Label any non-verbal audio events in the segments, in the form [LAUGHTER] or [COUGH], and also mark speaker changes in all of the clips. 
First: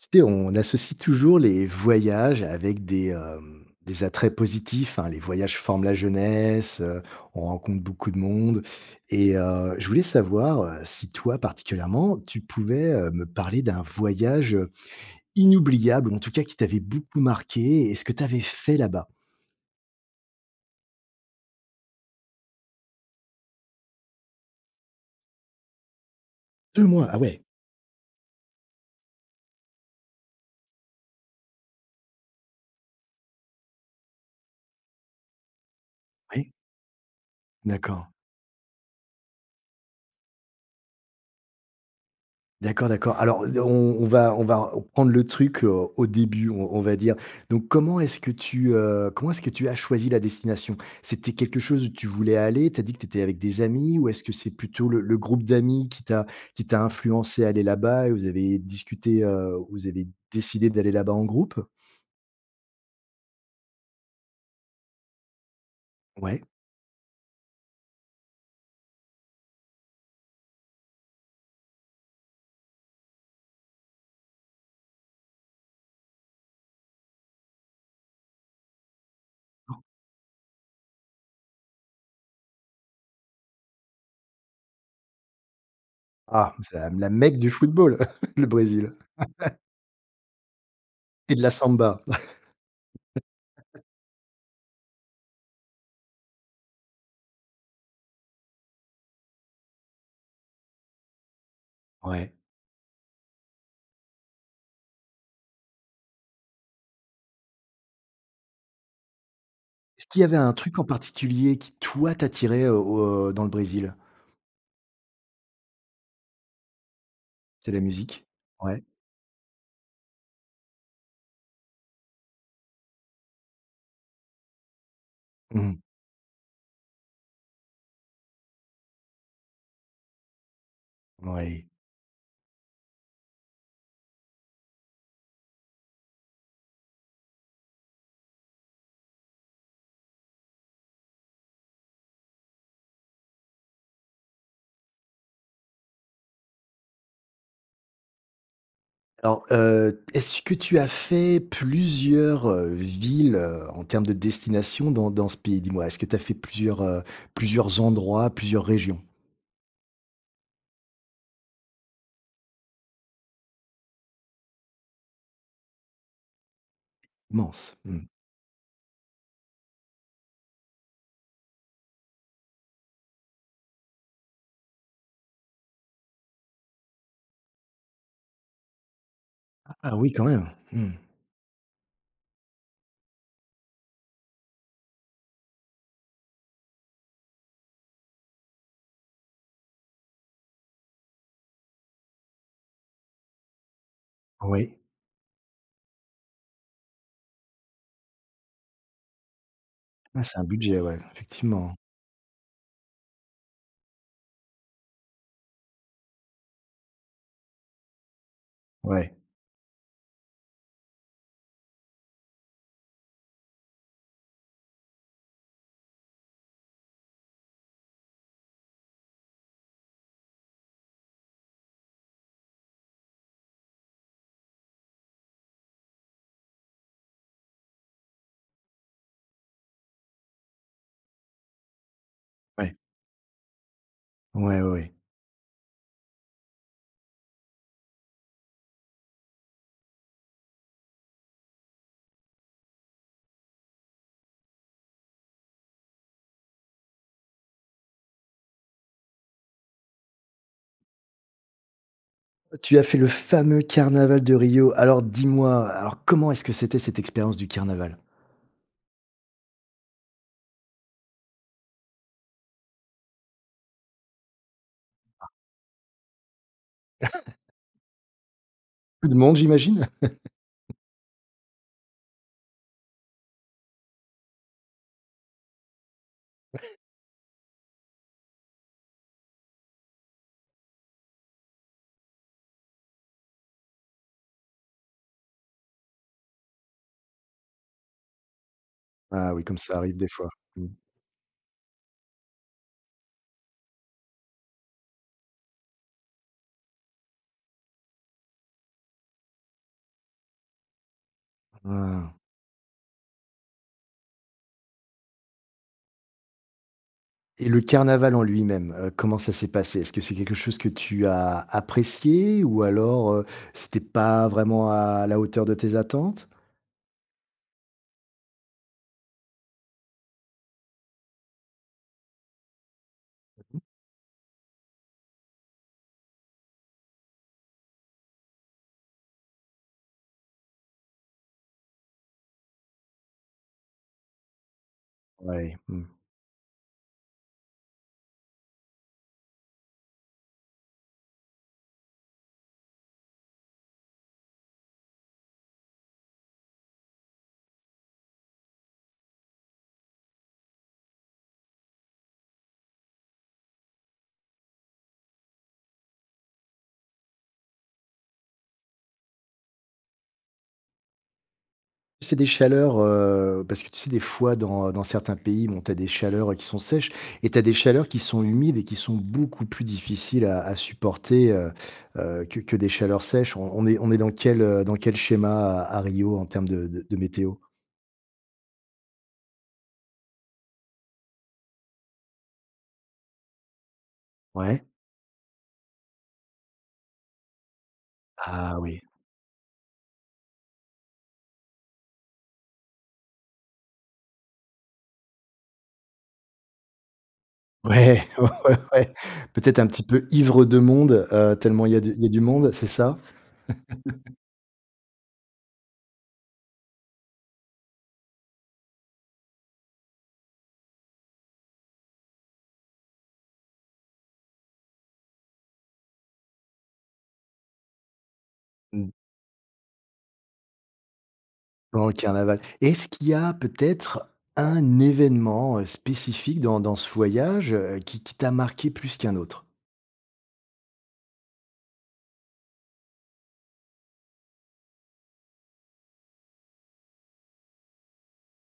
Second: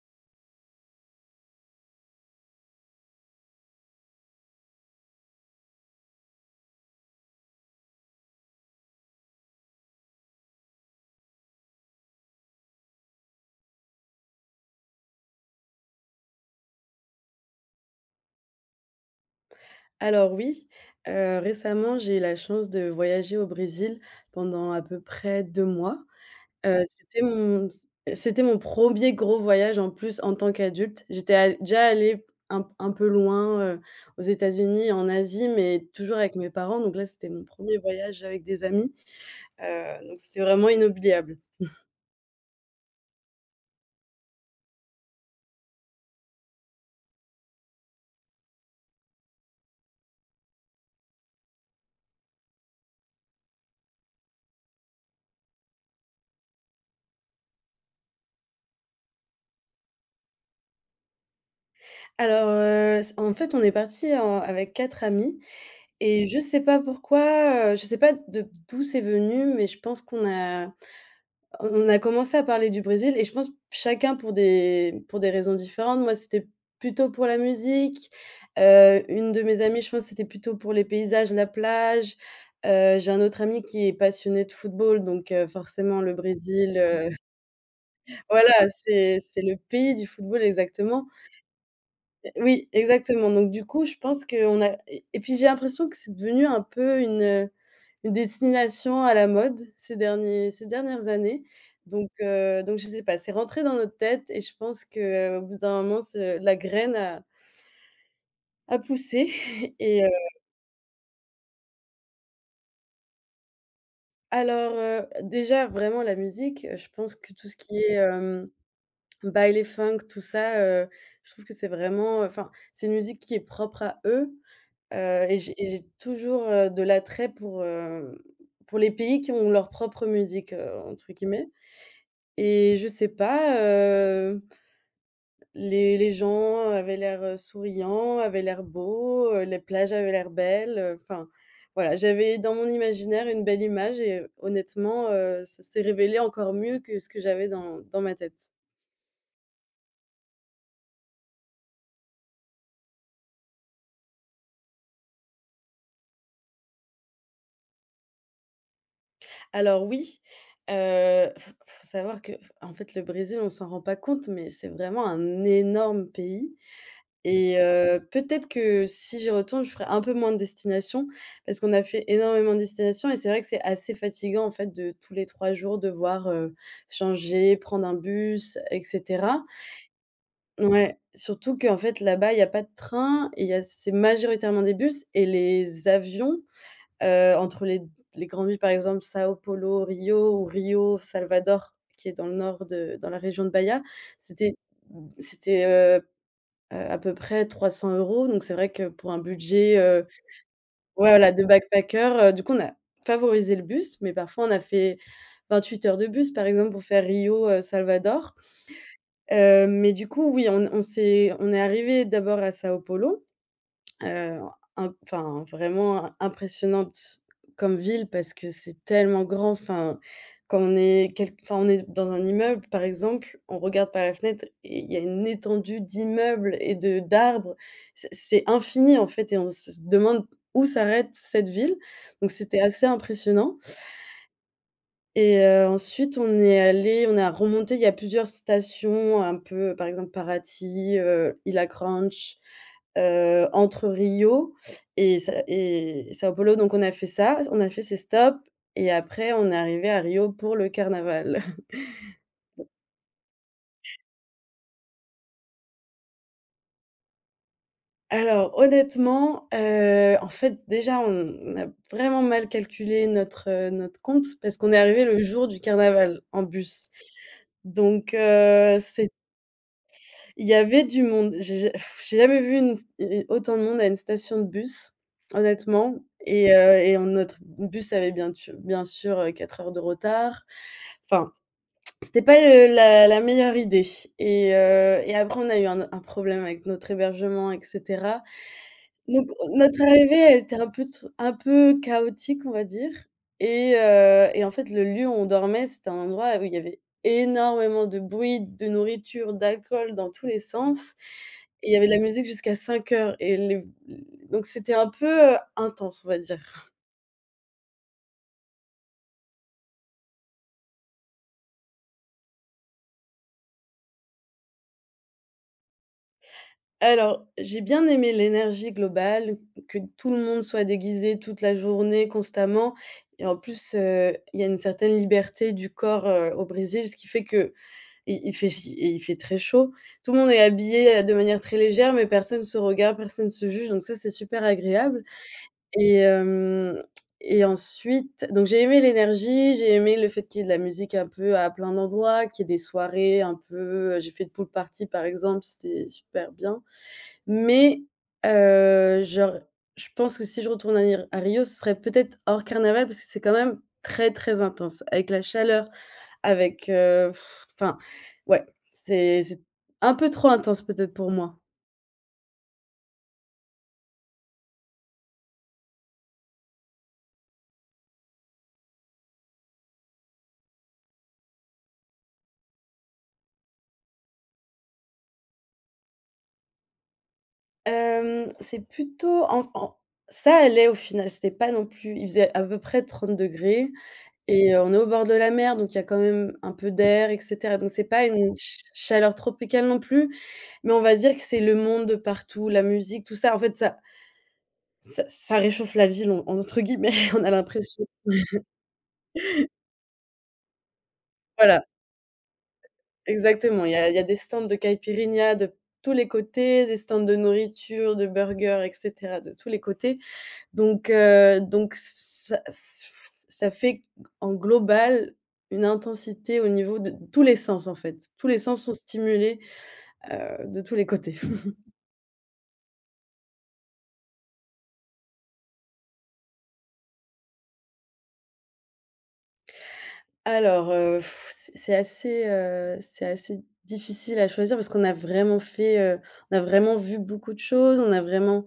Speaker 1: Tu sais on associe toujours les voyages avec des, hem, des attraits positifs, hein. Les voyages forment la jeunesse, heu, on rencontre beaucoup de monde et heu, je voulais savoir, heu, si toi particulièrement, tu pouvais, heu, me parler d'un voyage, heu, inoubliable ou en tout cas qui t'avait beaucoup marquée? Et ce que tu avais fait là-bas.
Speaker 2: Alors oui, heu, récemment j'ai eu la chance de voyager au Brésil pendant à peu près 2 mois, heu,
Speaker 1: 2 mois? Ah
Speaker 2: c'était
Speaker 1: ouais!
Speaker 2: mon c c'était mon 1er gros voyage en plus en tant qu'adulte. J'étais al déjà allée un un peu loin, heu, aux États-Unis, en Asie, mais toujours avec mes
Speaker 1: Oui.
Speaker 2: parents, donc là c'était mon 1er
Speaker 1: D'accord.
Speaker 2: voyage avec des amis, heu, donc c'était vraiment inoubliable. [CHUCKLES]
Speaker 1: D'accord, d'accord. Alors d heu, on on va on va r prendre le truc, heu, au début, on on va dire. Donc comment est-ce que tu, heu, comment est-ce que tu as choisi la destination? C'était quelque chose où tu voulais aller? Tu as dit que tu étais avec des amis, ou est-ce que c'est plutôt le le groupe d'amis qui t'a qui t'a influencée à aller là-bas et vous avez discuté, heu, vous avez décidé d'aller là-bas en groupe?
Speaker 2: Alors, heu, c en fait, on est parti en avec 4 amis et je
Speaker 1: Ouais.
Speaker 2: sais pas pourquoi, heu, je sais pas de d'où c'est venu, mais je pense qu'on a a on a commencé à parler du Brésil et je pense chacun pour des pour des raisons différentes. Moi c'était plutôt pour la musique, heu, une de mes amies, je pense que c'était plutôt pour les paysages, la plage, heu, j'ai un autre ami qui est passionné de football, donc, heu, forcément le
Speaker 1: Ah, c'est
Speaker 2: Brésil
Speaker 1: la
Speaker 2: heu
Speaker 1: la Mecque du football, [CHUCKLES] le
Speaker 2: voilà
Speaker 1: Brésil.
Speaker 2: c'est c'est le
Speaker 1: [LAUGHS]
Speaker 2: pays du football exactement.
Speaker 1: Et de la samba.
Speaker 2: Heu, oui exactement. Donc du
Speaker 1: [LAUGHS]
Speaker 2: coup je pense qu'on a et et puis j'ai l'impression que c'est devenu un peu une, heu, une destination à la mode ces derniers ces dernières années. Donc
Speaker 1: Ouais.
Speaker 2: heu donc je sais pas, c'est rentré dans notre tête et je pense que, heu, au bout d'un moment ce la graine a a poussé et
Speaker 1: Est-ce
Speaker 2: heu
Speaker 1: qu'il y avait un truc en particulier qui toi t'attirait au au, heu, dans le Brésil?
Speaker 2: Alors, heu, déjà vraiment la musique, heu, je pense que tout ce
Speaker 1: C'est
Speaker 2: qui
Speaker 1: la
Speaker 2: est,
Speaker 1: musique?
Speaker 2: hem,
Speaker 1: Ouais.
Speaker 2: Baile Funk tout ça, heu, je trouve que c'est vraiment, heu enfin c'est une musique qui est propre à eux, heu et j'ai et
Speaker 1: Mmh.
Speaker 2: j'ai toujours, heu, de l'attrait pour, hem, pour les pays qui ont leur «propre musique», heu, entre guillemets
Speaker 1: Oui.
Speaker 2: et je sais pas, heu les les gens avaient l'air, heu, souriants, avaient l'air beaux, heu, les plages avaient l'air belles, heu, enfin, voilà j'avais dans mon imaginaire une belle image et honnêtement, heu, ça s'est révélé encore mieux que ce que j'avais dans dans ma tête.
Speaker 1: Alors, heu, est-ce que tu as fait plusieurs, heu, villes, heu, en termes de destinations dans dans ce pays? Dis-moi, est-ce que tu as fait plusieurs, heu, plusieurs endroits, plusieurs régions?
Speaker 2: Alors oui, heu, f faut savoir que f en fait le Brésil on s'en rend pas compte mais c'est vraiment un énorme pays et
Speaker 1: Immense.
Speaker 2: heu,
Speaker 1: Mmh.
Speaker 2: peut-être que si j'y retourne, je ferai un peu moins de destinations parce qu'on a fait énormément de destinations et c'est vrai que c'est assez fatigant en fait de tous les 3 jours devoir, heu, changer, prendre un bus, et cetera.
Speaker 1: Ah oui quand même! Mmh.
Speaker 2: Ouais, surtout qu'en fait là-bas, il y a pas de train et il y a c'est majoritairement des bus et les avions, heu, entre les d les grandes villes par exemple São Paulo Rio ou Rio Salvador, qui est dans le nord de dans la région de Baya. C'était
Speaker 1: Oui.
Speaker 2: c'était, heu, heu, à peu près 300 € donc c'est vrai que pour un budget, heu,
Speaker 1: Ah. C'est un budget, ouais,
Speaker 2: voilà de
Speaker 1: effectivement.
Speaker 2: backpacker, heu, du coup on a favorisé le bus, mais parfois on a fait 28 heures de bus par exemple pour faire Rio, heu, Salvador,
Speaker 1: Ouais.
Speaker 2: heu, mais du coup oui on on s'est on est arrivés d'abord à São Paulo, heu, un enfin vraiment im impressionnante comme ville parce que c'est tellement grand. Enfin quand on est quelqu enfin on est dans un immeuble par exemple, on regarde par la fenêtre et il y a une étendue d'immeubles et de d'arbres. C c'est infini en fait et on se demande où s'arrête cette ville, donc c'était
Speaker 1: Ouais.
Speaker 2: assez impressionnant.
Speaker 1: Ouais, oui.
Speaker 2: Et heu, ensuite on est allés on a remonté il y a plusieurs stations un peu par exemple Paraty, heu, Ilha Granche, heu, entre Rio et Sa et São Paulo donc on a fait ça on a fait ces stops et après on est arrivés à Rio pour le carnaval. [CHUCKLES]
Speaker 1: Tu as fait le fameux carnaval de Rio. Alors dis-moi, alors comment est-ce que c'était cette expérience du carnaval?
Speaker 2: Alors honnêtement, heu, en fait déjà on a vraiment mal calculé notre notre compte parce qu'on est arrivés le jour du carnaval en bus
Speaker 1: [CHUCKLES]
Speaker 2: donc heu, c'est
Speaker 1: Beaucoup de monde j'imagine.
Speaker 2: Il y
Speaker 1: [CHUCKLES]
Speaker 2: avait du monde, j'ai ja [BLOWS AIR] j'ai jamais vu une st u autant de monde à une station de bus honnêtement et
Speaker 1: [CHUCKLES]
Speaker 2: heu, et en notre bus avait bien tu bien sûr, heu, 4 heures de retard. Enfin c'était pas le la la meilleure idée et heu, et après on a eu un o un problème avec notre hébergement, et cetera donc
Speaker 1: Ah oui, comme ça
Speaker 2: notre
Speaker 1: arrive des
Speaker 2: arrivée
Speaker 1: fois.
Speaker 2: a été
Speaker 1: Mmh.
Speaker 2: un peu tsou un peu chaotique on va dire, et heu, et en fait le lieu où on dormait, c'était un endroit où y avait énormément de bruit, de nourriture, d'alcool dans tous les sens et il y avait de la
Speaker 1: Ah.
Speaker 2: musique jusqu'à 5:00 et le donc c'était un peu, heu, intense, on va dire. [CHUCKLES]
Speaker 1: Et le carnaval en lui-même, heu, comment ça s'est passé? Est-ce que c'est quelque chose que tu as apprécié ou alors, heu, c'était pas vraiment à la hauteur de tes attentes?
Speaker 2: Alors, j'ai bien aimé l'énergie globale, que tout le monde soit déguisé toute la journée constamment et en
Speaker 1: [UNINTELLIGIBLE]
Speaker 2: plus, heu, il y a une certaine liberté du corps, heu, au Brésil ce qui fait que, il il fait ch il fait très chaud. Tout le monde est habillé, heu, de manière très légère mais personne se regarde. Personne se juge donc ça c'est super agréable
Speaker 1: Ouais. Mmh.
Speaker 2: et hem, et ensuite donc j'ai aimé l'énergie, j'ai aimé le fait qu'il y ait de la musique un peu à plein d'endroits, qu'il y ait des soirées un peu j'ai fait une pool party par exemple, c'était super bien mais, heu, genre, je pense que si je retourne à ir à Rio. Ce serait peut-être hors carnaval parce que c'est quand même très, très intense. Avec la chaleur, avec, heu, [BLOWS AIR] enfin ouais, c'est c'est un peu trop intense peut-être pour moi.
Speaker 1: C'est des chaleurs, heu, parce que tu sais, des fois dans dans certains pays, bon tu as des chaleurs qui sont sèches et tu as des chaleurs qui sont humides et qui sont beaucoup plus difficiles à à supporter, heu, heu, que que des chaleurs sèches. On on est on est dans quel, heu, dans quel schéma à à Rio en termes de de de météo?
Speaker 2: Hem, c'est plutôt en f en ça allait au final c'était pas non plus, il faisait à peu près 30°, et heu,
Speaker 1: Ouais.
Speaker 2: on est au bord de la mer, donc il y a quand même un peu d'air, et cetera, donc c'est pas une cha
Speaker 1: Ah oui.
Speaker 2: chaleur tropicale non plus, mais on va dire que c'est le monde de partout, la musique, tout ça. En fait, ça «ça ça réchauffe la ville» en entre guillemets, [CHUCKLES] on a l'impression.
Speaker 1: Ouais, ouais, ouais, ouais,
Speaker 2: [CHUCKLES]
Speaker 1: peut-être un petit peu ivre de monde, heu,
Speaker 2: Voilà.
Speaker 1: tellement il y a du il y a du monde, c'est ça?
Speaker 2: Exactement, il y a il y a
Speaker 1: [LAUGHS]
Speaker 2: des stands de Caïpirinha de tous les côtés. Des stands de nourriture, de burgers, et cetera de tous les côtés donc heu, donc ça s [BLOWS AIR] ça fait q en global une intensité au niveau de tous les sens en fait, tous les sens sont
Speaker 1: Mmh.
Speaker 2: stimulés, heu, de tous les côtés. [CHUCKLES]
Speaker 1: Durant le carnaval et est-ce qu'il y a peut-être un événement spécifique dans dans ce voyage, heu, qui qui t'a marqué plus qu'un autre?
Speaker 2: Alors, heu, [BLOWS AIR] c'est c'est assez, heu, c'est assez difficile à choisir parce qu'on a vraiment fait, heu, on a vraiment vu beaucoup de choses. On a vraiment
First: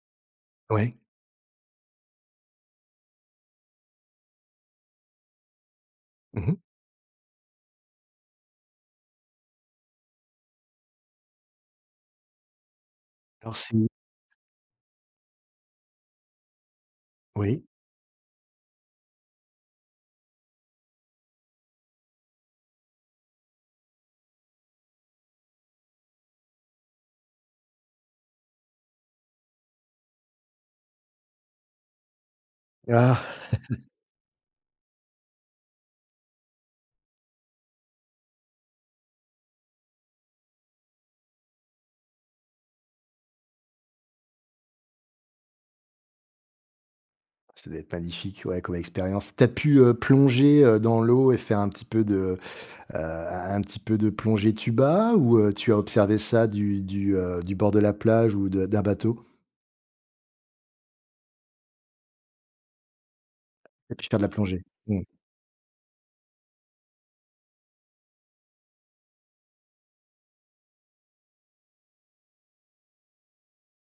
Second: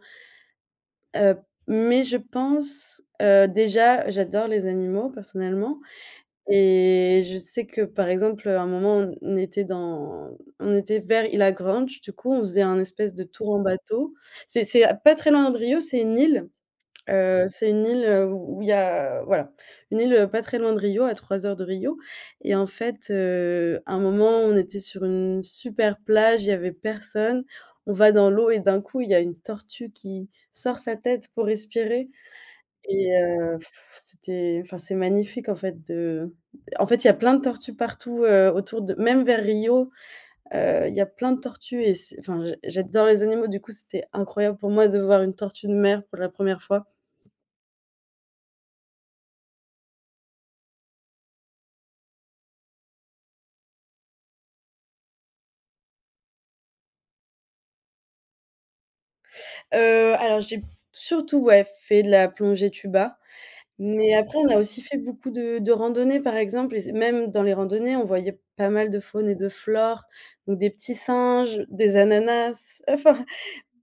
Speaker 1: Ouais.
Speaker 2: Heu, mais je pense heu, déjà j'adore les animaux personnellement
Speaker 1: Mmh mh.
Speaker 2: et je sais que par exemple, heu, à un moment on on était dans on était vers Ilha Granche du coup. On faisait un espèce de tour
Speaker 1: Alors,
Speaker 2: en
Speaker 1: c'est où?
Speaker 2: bateau c'est c'est pas très loin de Rio. C'est une île, heu,
Speaker 1: Oui.
Speaker 2: c'est une île, heu, où il y a, voilà une île pas très loin de Rio à 3 heures de Rio, et en fait, heu, à un moment on était sur une super plage, il y avait personne. On va dans l'eau et d'un coup il y a une tortue qui sort sa tête pour respirer, et
Speaker 1: Ah.
Speaker 2: heu,
Speaker 1: [CHUCKLES]
Speaker 2: [BLOWS AIR] c'était, enfin c'est magnifique en fait de en fait il y a plein de tortues partout, heu, autour de même vers Rio, heu, il y a plein de tortues et c'est enfin j'ad j'adore les animaux du coup c'était incroyable pour moi de voir une tortue de mer pour la 1re fois.
Speaker 1: Ça doit être magnifique, ouais, comme expérience. Tu as pu, heu, plonger, heu, dans l'eau et faire un petit peu de, heu, un un petit peu de plongée tuba ou heu, tu as observé ça du du, heu, du bord de la plage ou de d'un bateau?
Speaker 2: Heu, alors, j'ai surtout ouais fait de la plongée tuba,
Speaker 1: Tu as pu
Speaker 2: mais
Speaker 1: faire de la
Speaker 2: après on a
Speaker 1: plongée.
Speaker 2: aussi fait
Speaker 1: Mmh.
Speaker 2: beaucoup de de randonnées par exemple et c même dans les randonnées on voyait pas mal de faune et de flore ou des petits singes, des ananas, enfin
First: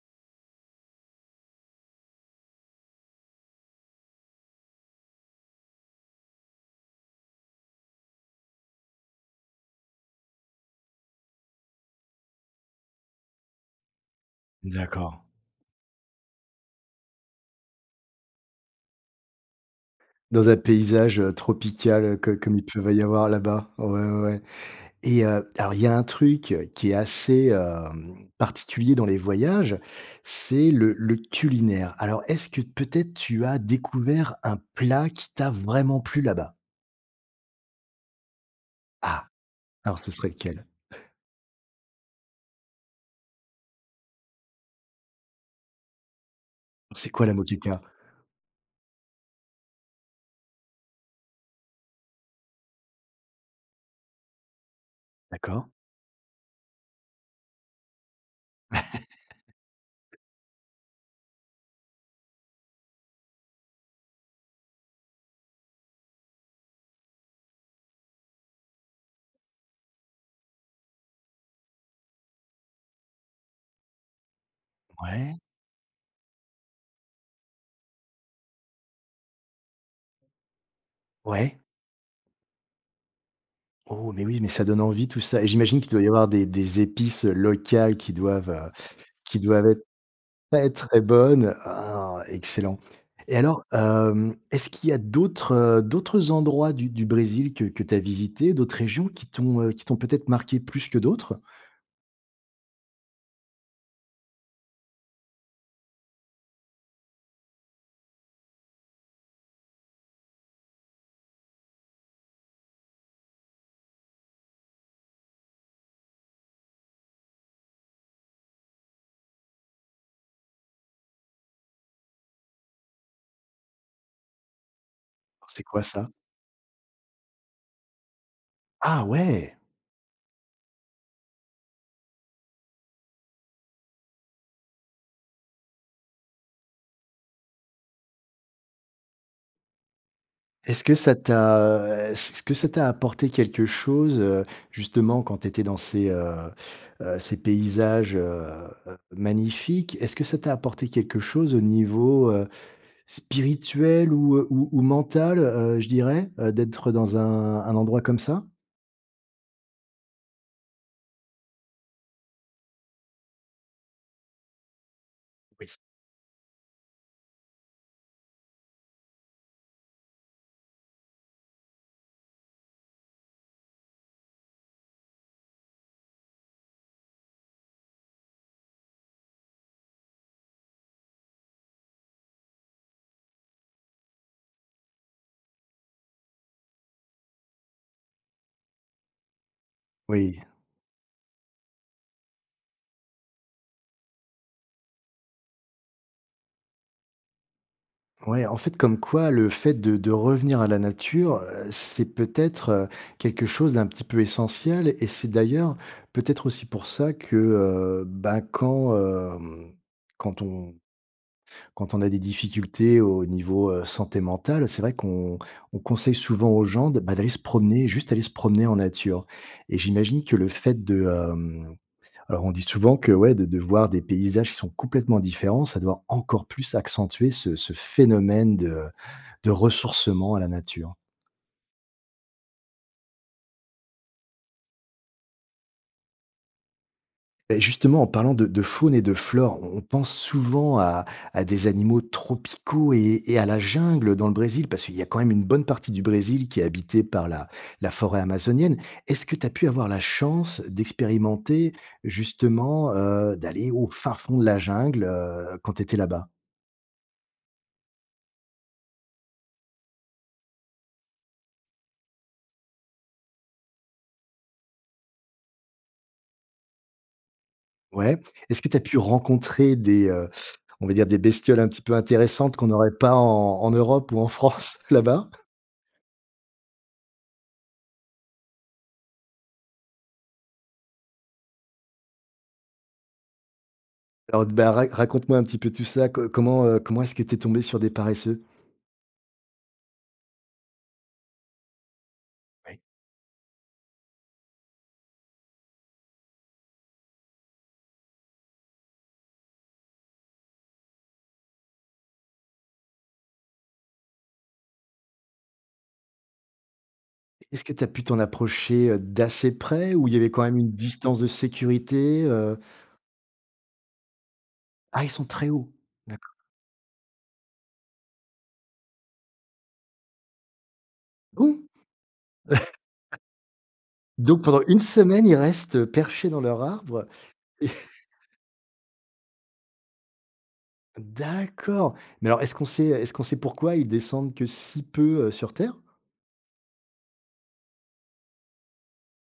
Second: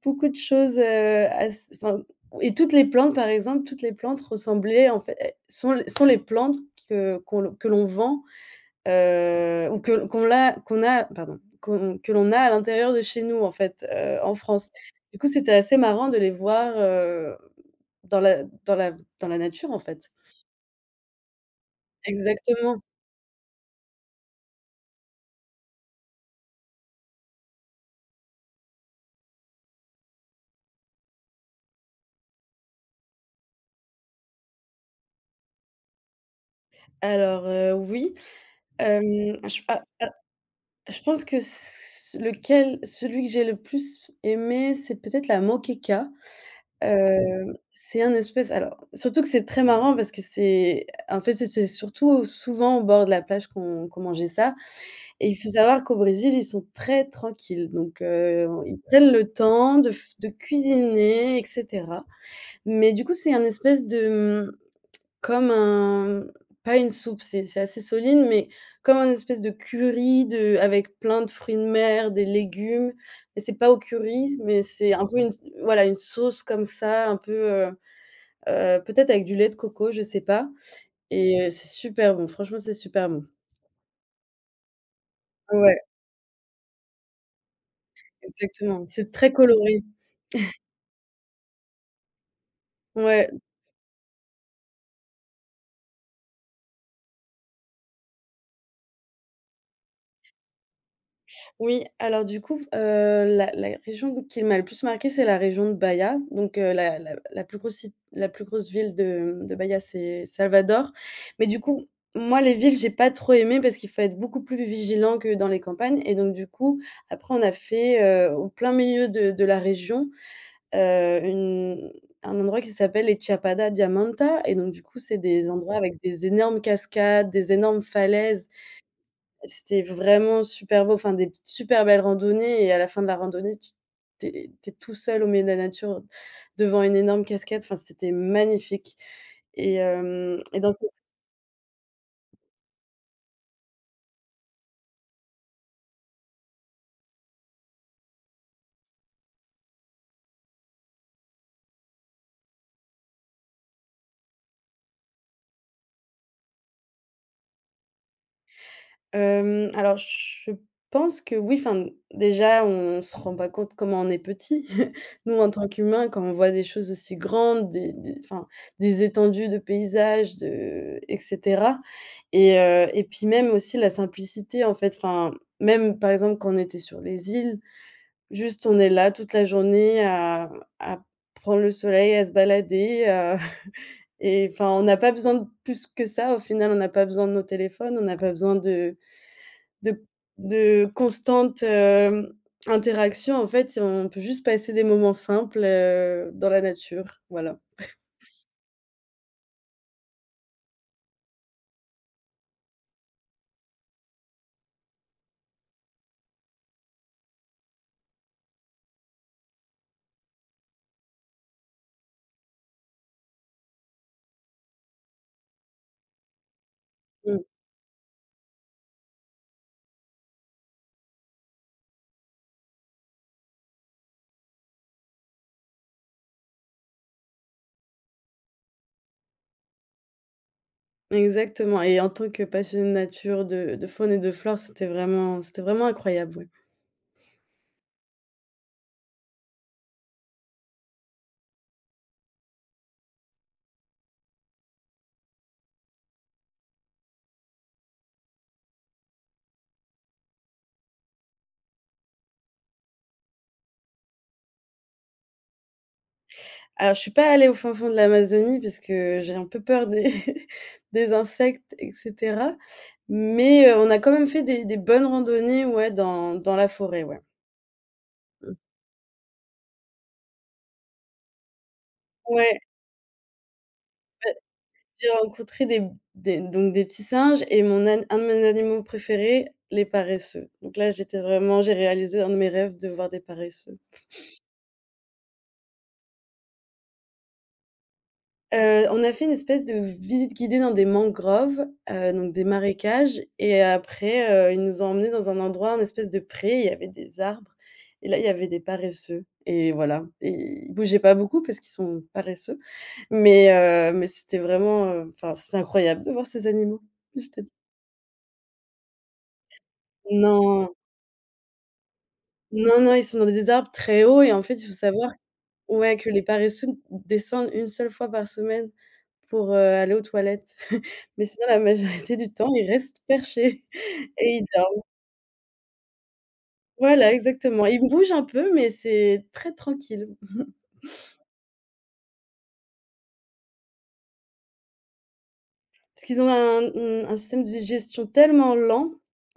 Speaker 2: beaucoup de choses, heu, as enfin et toutes les plantes par exemple toutes les plantes ressemblaient en fait é sont les sont les plantes que qu'on que l'on vend, heu, ou que qu'on l'a qu'on a, pardon, qu'on que l'on a à l'intérieur de chez nous en fait, heu, en France. Du
Speaker 1: D'accord.
Speaker 2: coup, c'était assez marrant de les voir, heu, dans la dans la dans la nature en fait.
Speaker 1: Dans un paysage, heu, tropical co comme il
Speaker 2: Exactement!
Speaker 1: pouvait y avoir là-bas. Ouais, ouais ouais et heu, alors il y a un truc, heu, qui est assez, hem, particulier dans les voyages, c'est le le culinaire. Alors, est-ce que peut-être tu as découvert un plat qui t'a vraiment plu là-bas?
Speaker 2: Alors, heu, oui,
Speaker 1: Ah.
Speaker 2: hem j a
Speaker 1: Alors ce serait lequel?
Speaker 2: a je
Speaker 1: [CHUCKLES]
Speaker 2: pense que s lequel, celui que j'ai le plus aimé, c'est peut-être la moqueca.
Speaker 1: C'est quoi la
Speaker 2: Hem,
Speaker 1: moqueca?
Speaker 2: c'est un espèce alors surtout que c'est très marrant parce que c'est en fait, c'est c'est surtout souvent en bord de la plage qu'on qu'on mangeait ça et il faut
Speaker 1: D'accord.
Speaker 2: savoir qu'au Brésil, ils sont très tranquilles donc heu, ils prennent le temps de f
Speaker 1: [LAUGHS]
Speaker 2: de cuisiner, et cetera, mais du coup, c'est un espèce de, mmh, [CLICKS TONGUE] comme un pas une soupe, c'est c'est assez solide, mais comme un espèce de curry de avec plein de fruits de mer, des légumes, mais c'est pas au curry, mais c'est un peu une
Speaker 1: Ouais.
Speaker 2: s voilà, une sauce comme ça, un peu, heu, heu, peut-être avec du lait de coco, je sais pas et heu,
Speaker 1: Ouais.
Speaker 2: c'est super bon, franchement c'est super bon.
Speaker 1: Oh mais oui, mais ça donne envie tout ça, et j'imagine
Speaker 2: Ouais.
Speaker 1: qu'il doit y avoir des des épices locales qui doivent
Speaker 2: Exactement, c'est très
Speaker 1: qui doivent être
Speaker 2: coloré. [CHUCKLES]
Speaker 1: pas être très bonnes oh! Excellent!
Speaker 2: Ouais.
Speaker 1: Et alors, hem, est-ce qu'il y a d'autres, heu, d'autres endroits du du Brésil que que tu as visités, d'autres régions qui t'ont, heu, qui t'ont peut-être marquées plus que d'autres?
Speaker 2: Oui, alors du coup f heu, la la région où qu'il m'a le plus marquée c'est la région de Baya donc la la la plus grosse si la plus grosse ville de, mmh, de Baya c'est Salvador mais du coup moi les villes j'ai pas trop aimé parce qu'il faut être beaucoup plus vigilant que dans les campagnes et donc du coup après on a fait, heu, au plein milieu de de la région, heu, une un endroit qui s'appelle les Chapada Diamantina et donc du coup c'est des
Speaker 1: Alors, c'est
Speaker 2: endroits
Speaker 1: quoi
Speaker 2: avec
Speaker 1: ça?
Speaker 2: des énormes cascades, des énormes falaises.
Speaker 1: Ah ouais!
Speaker 2: C'était vraiment super beau, enfin des super belles randonnées et à la fin de la randonnée, tu tu es tu es tout seul au milieu de la nature devant une énorme cascade, enfin c'était magnifique, et hem et
Speaker 1: Est-ce
Speaker 2: [UNINTELLIGIBLE]
Speaker 1: que ça t'a, heu, s est-ce que ça t'a apporté quelque chose, heu, justement quand tu étais dans ces, heu, heu, ces paysages, heu, heu, magnifiques? Est-ce que ça t'a apporté quelque chose au niveau, heu, spirituel ou ou ou mental, heu, je dirais, heu, d'être dans un un endroit comme ça?
Speaker 2: Hem, alors je pense que oui, enfin déjà on se rend pas compte comment on est petit. [CHUCKLES] Nous en tant
Speaker 1: Oui.
Speaker 2: qu'humains, quand on voit des choses aussi grandes, des des enfin des étendues de paysages, de et cetera et heu, et puis même aussi la simplicité en fait enfin même par exemple quand on était sur les îles, juste on est là toute la journée à à prendre le soleil, à se balader, à [CHUCKLES] et enfin on n'a pas besoin de plus que ça au final. On n'a pas besoin de nos téléphones, on n'a pas besoin de de
Speaker 1: Oui.
Speaker 2: de constantes, hem, interactions en fait, on peut juste passer des moments simples, heu, dans la nature voilà. [CHUCKLES]
Speaker 1: Ouais, en fait comme quoi le fait de de revenir à la nature, heu, c'est peut-être quelque chose d'un petit peu essentiel et c'est d'ailleurs peut-être aussi pour ça que, heu, bah, quand, hem, quand on quand on a des difficultés au niveau, heu, santé mentale, c'est vrai qu'on on conseille souvent aux gens de, bah, d'aller se
Speaker 2: Mmh.
Speaker 1: promener. Juste aller se promener en nature, et j'imagine que le fait de hem, alors on dit souvent que ouais, de de voir des paysages qui sont complètement différents, ça doit encore plus accentuer ce ce phénomène de de ressourcement à la nature.
Speaker 2: Exactement et en tant que passionnée de nature de de faune et de flore, c'était vraiment c'était vraiment incroyable, ouais.
Speaker 1: Et justement, en parlant de de faune et de flore, on on pense souvent à à des animaux tropicaux et et à la jungle dans le Brésil, parce qu'il y a quand même une bonne partie du Brésil qui est habitée par la la forêt amazonienne. Est-ce que tu as pu avoir la chance d'expérimenter justement, heu, d'aller au fin fond de la jungle, heu, quand tu étais là-bas?
Speaker 2: Alors je suis pas allée au fin fond de l'Amazonie parce que j'ai un peu peur des [CHUCKLES] des insectes, et cetera, mais heu, on a quand même fait des des bonnes randonnées, ouais, dans dans la forêt, ouais.
Speaker 1: Ouais,
Speaker 2: Mmh.
Speaker 1: est-ce que tu as pu rencontrer des, heu, on va dire des bestioles un petit peu intéressantes
Speaker 2: Ouais.
Speaker 1: qu'on n'aurait pas en en Europe ou en
Speaker 2: Beh,
Speaker 1: France [CHUCKLES]
Speaker 2: j'ai
Speaker 1: là-bas?
Speaker 2: rencontré des des donc des petits singes et mon an un de mes animaux préférés: «les paresseux» donc là j'étais vraiment j'ai réalisé un de mes rêves de voir des paresseux.
Speaker 1: Alors d bah, ra raconte-moi un petit peu tout ça. Co comment, heu, comment est-ce que tu es tombée sur des paresseux?
Speaker 2: Heu, on a fait une espèce de v visite guidée dans des mangroves, heu, donc des
Speaker 1: Ouais.
Speaker 2: marécages et après, heu, ils nous ont emmenés dans un endroit, un espèce de pré, il y avait des arbres et là, il y avait des paresseux et voilà et ils bougeaient pas beaucoup parce qu'ils sont paresseux, mais heu, mais c'était vraiment, heu enfin c'était incroyable de voir ces animaux.. [UNINTELLIGIBLE]
Speaker 1: Est-ce que tu as pu t'en approcher, heu, d'assez près ou il y avait quand même une
Speaker 2: Non!
Speaker 1: distance de sécurité, heu
Speaker 2: Non, non, ils sont dans des arbres très hauts et en fait il faut
Speaker 1: Ah
Speaker 2: savoir
Speaker 1: ils sont très haut!
Speaker 2: ouais que les
Speaker 1: D'accord.
Speaker 2: paresseux descendent 1 seule fois par semaine pour, heu, aller aux toilettes, [CHUCKLES] mais
Speaker 1: Ah bon,
Speaker 2: sinon la
Speaker 1: [CHUCKLES]
Speaker 2: majorité du temps ils restent perchés et
Speaker 1: donc
Speaker 2: ils
Speaker 1: pendant 1
Speaker 2: dorment.
Speaker 1: semaine, ils restent perchés dans leur arbre.
Speaker 2: Voilà exactement, ils
Speaker 1: [CHUCKLES]
Speaker 2: bougent un peu, mais c'est très tranquille. [CHUCKLES]
Speaker 1: D'accord mais alors, est-ce qu'on sait, heu, est-ce qu'on sait pourquoi ils descendent que si peu, heu, sur terre?
Speaker 2: Parce qu'ils ont un, mmh, un système de digestion tellement lent,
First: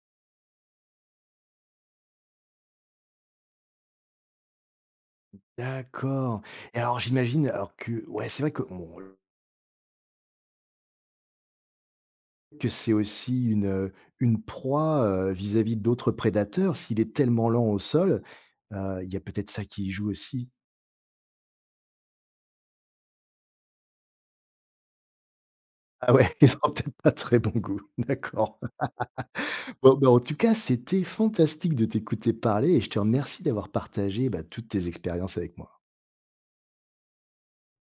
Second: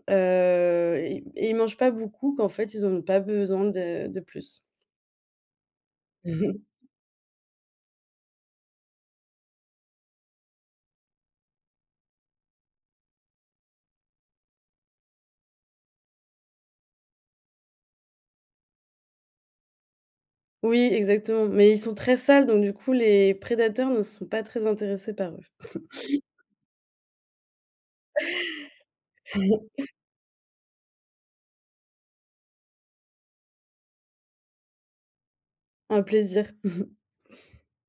Speaker 2: heu, é y et ils mangent pas beaucoup qu'en fait ils en ont pas besoin de de plus.
Speaker 1: D'accord
Speaker 2: [CHUCKLES]
Speaker 1: et alors j'imagine alors que ouais, c'est vrai que bon [UNINTELLIGIBLE] que c'est aussi une, heu, une proie, heu, vis-à-vis d'autres prédateurs. S'il est tellement lent au sol, heu, il y a peut-être ça qui y joue aussi?
Speaker 2: Oui exactement, mais ils sont très sales donc du coup les prédateurs ne sont pas très intéressés par eux.
Speaker 1: Ah
Speaker 2: [CHUCKLES]
Speaker 1: ouais, ils ont peut-être pas très bon goût, d'accord. [LAUGHS]
Speaker 2: [LAUGHS]
Speaker 1: Bon, bah, en tout cas, c'était fantastique de t'écouter parler et je te remercie d'avoir partagé, bah, toutes tes expériences avec moi.
Speaker 2: Un plaisir. [CHUCKLES]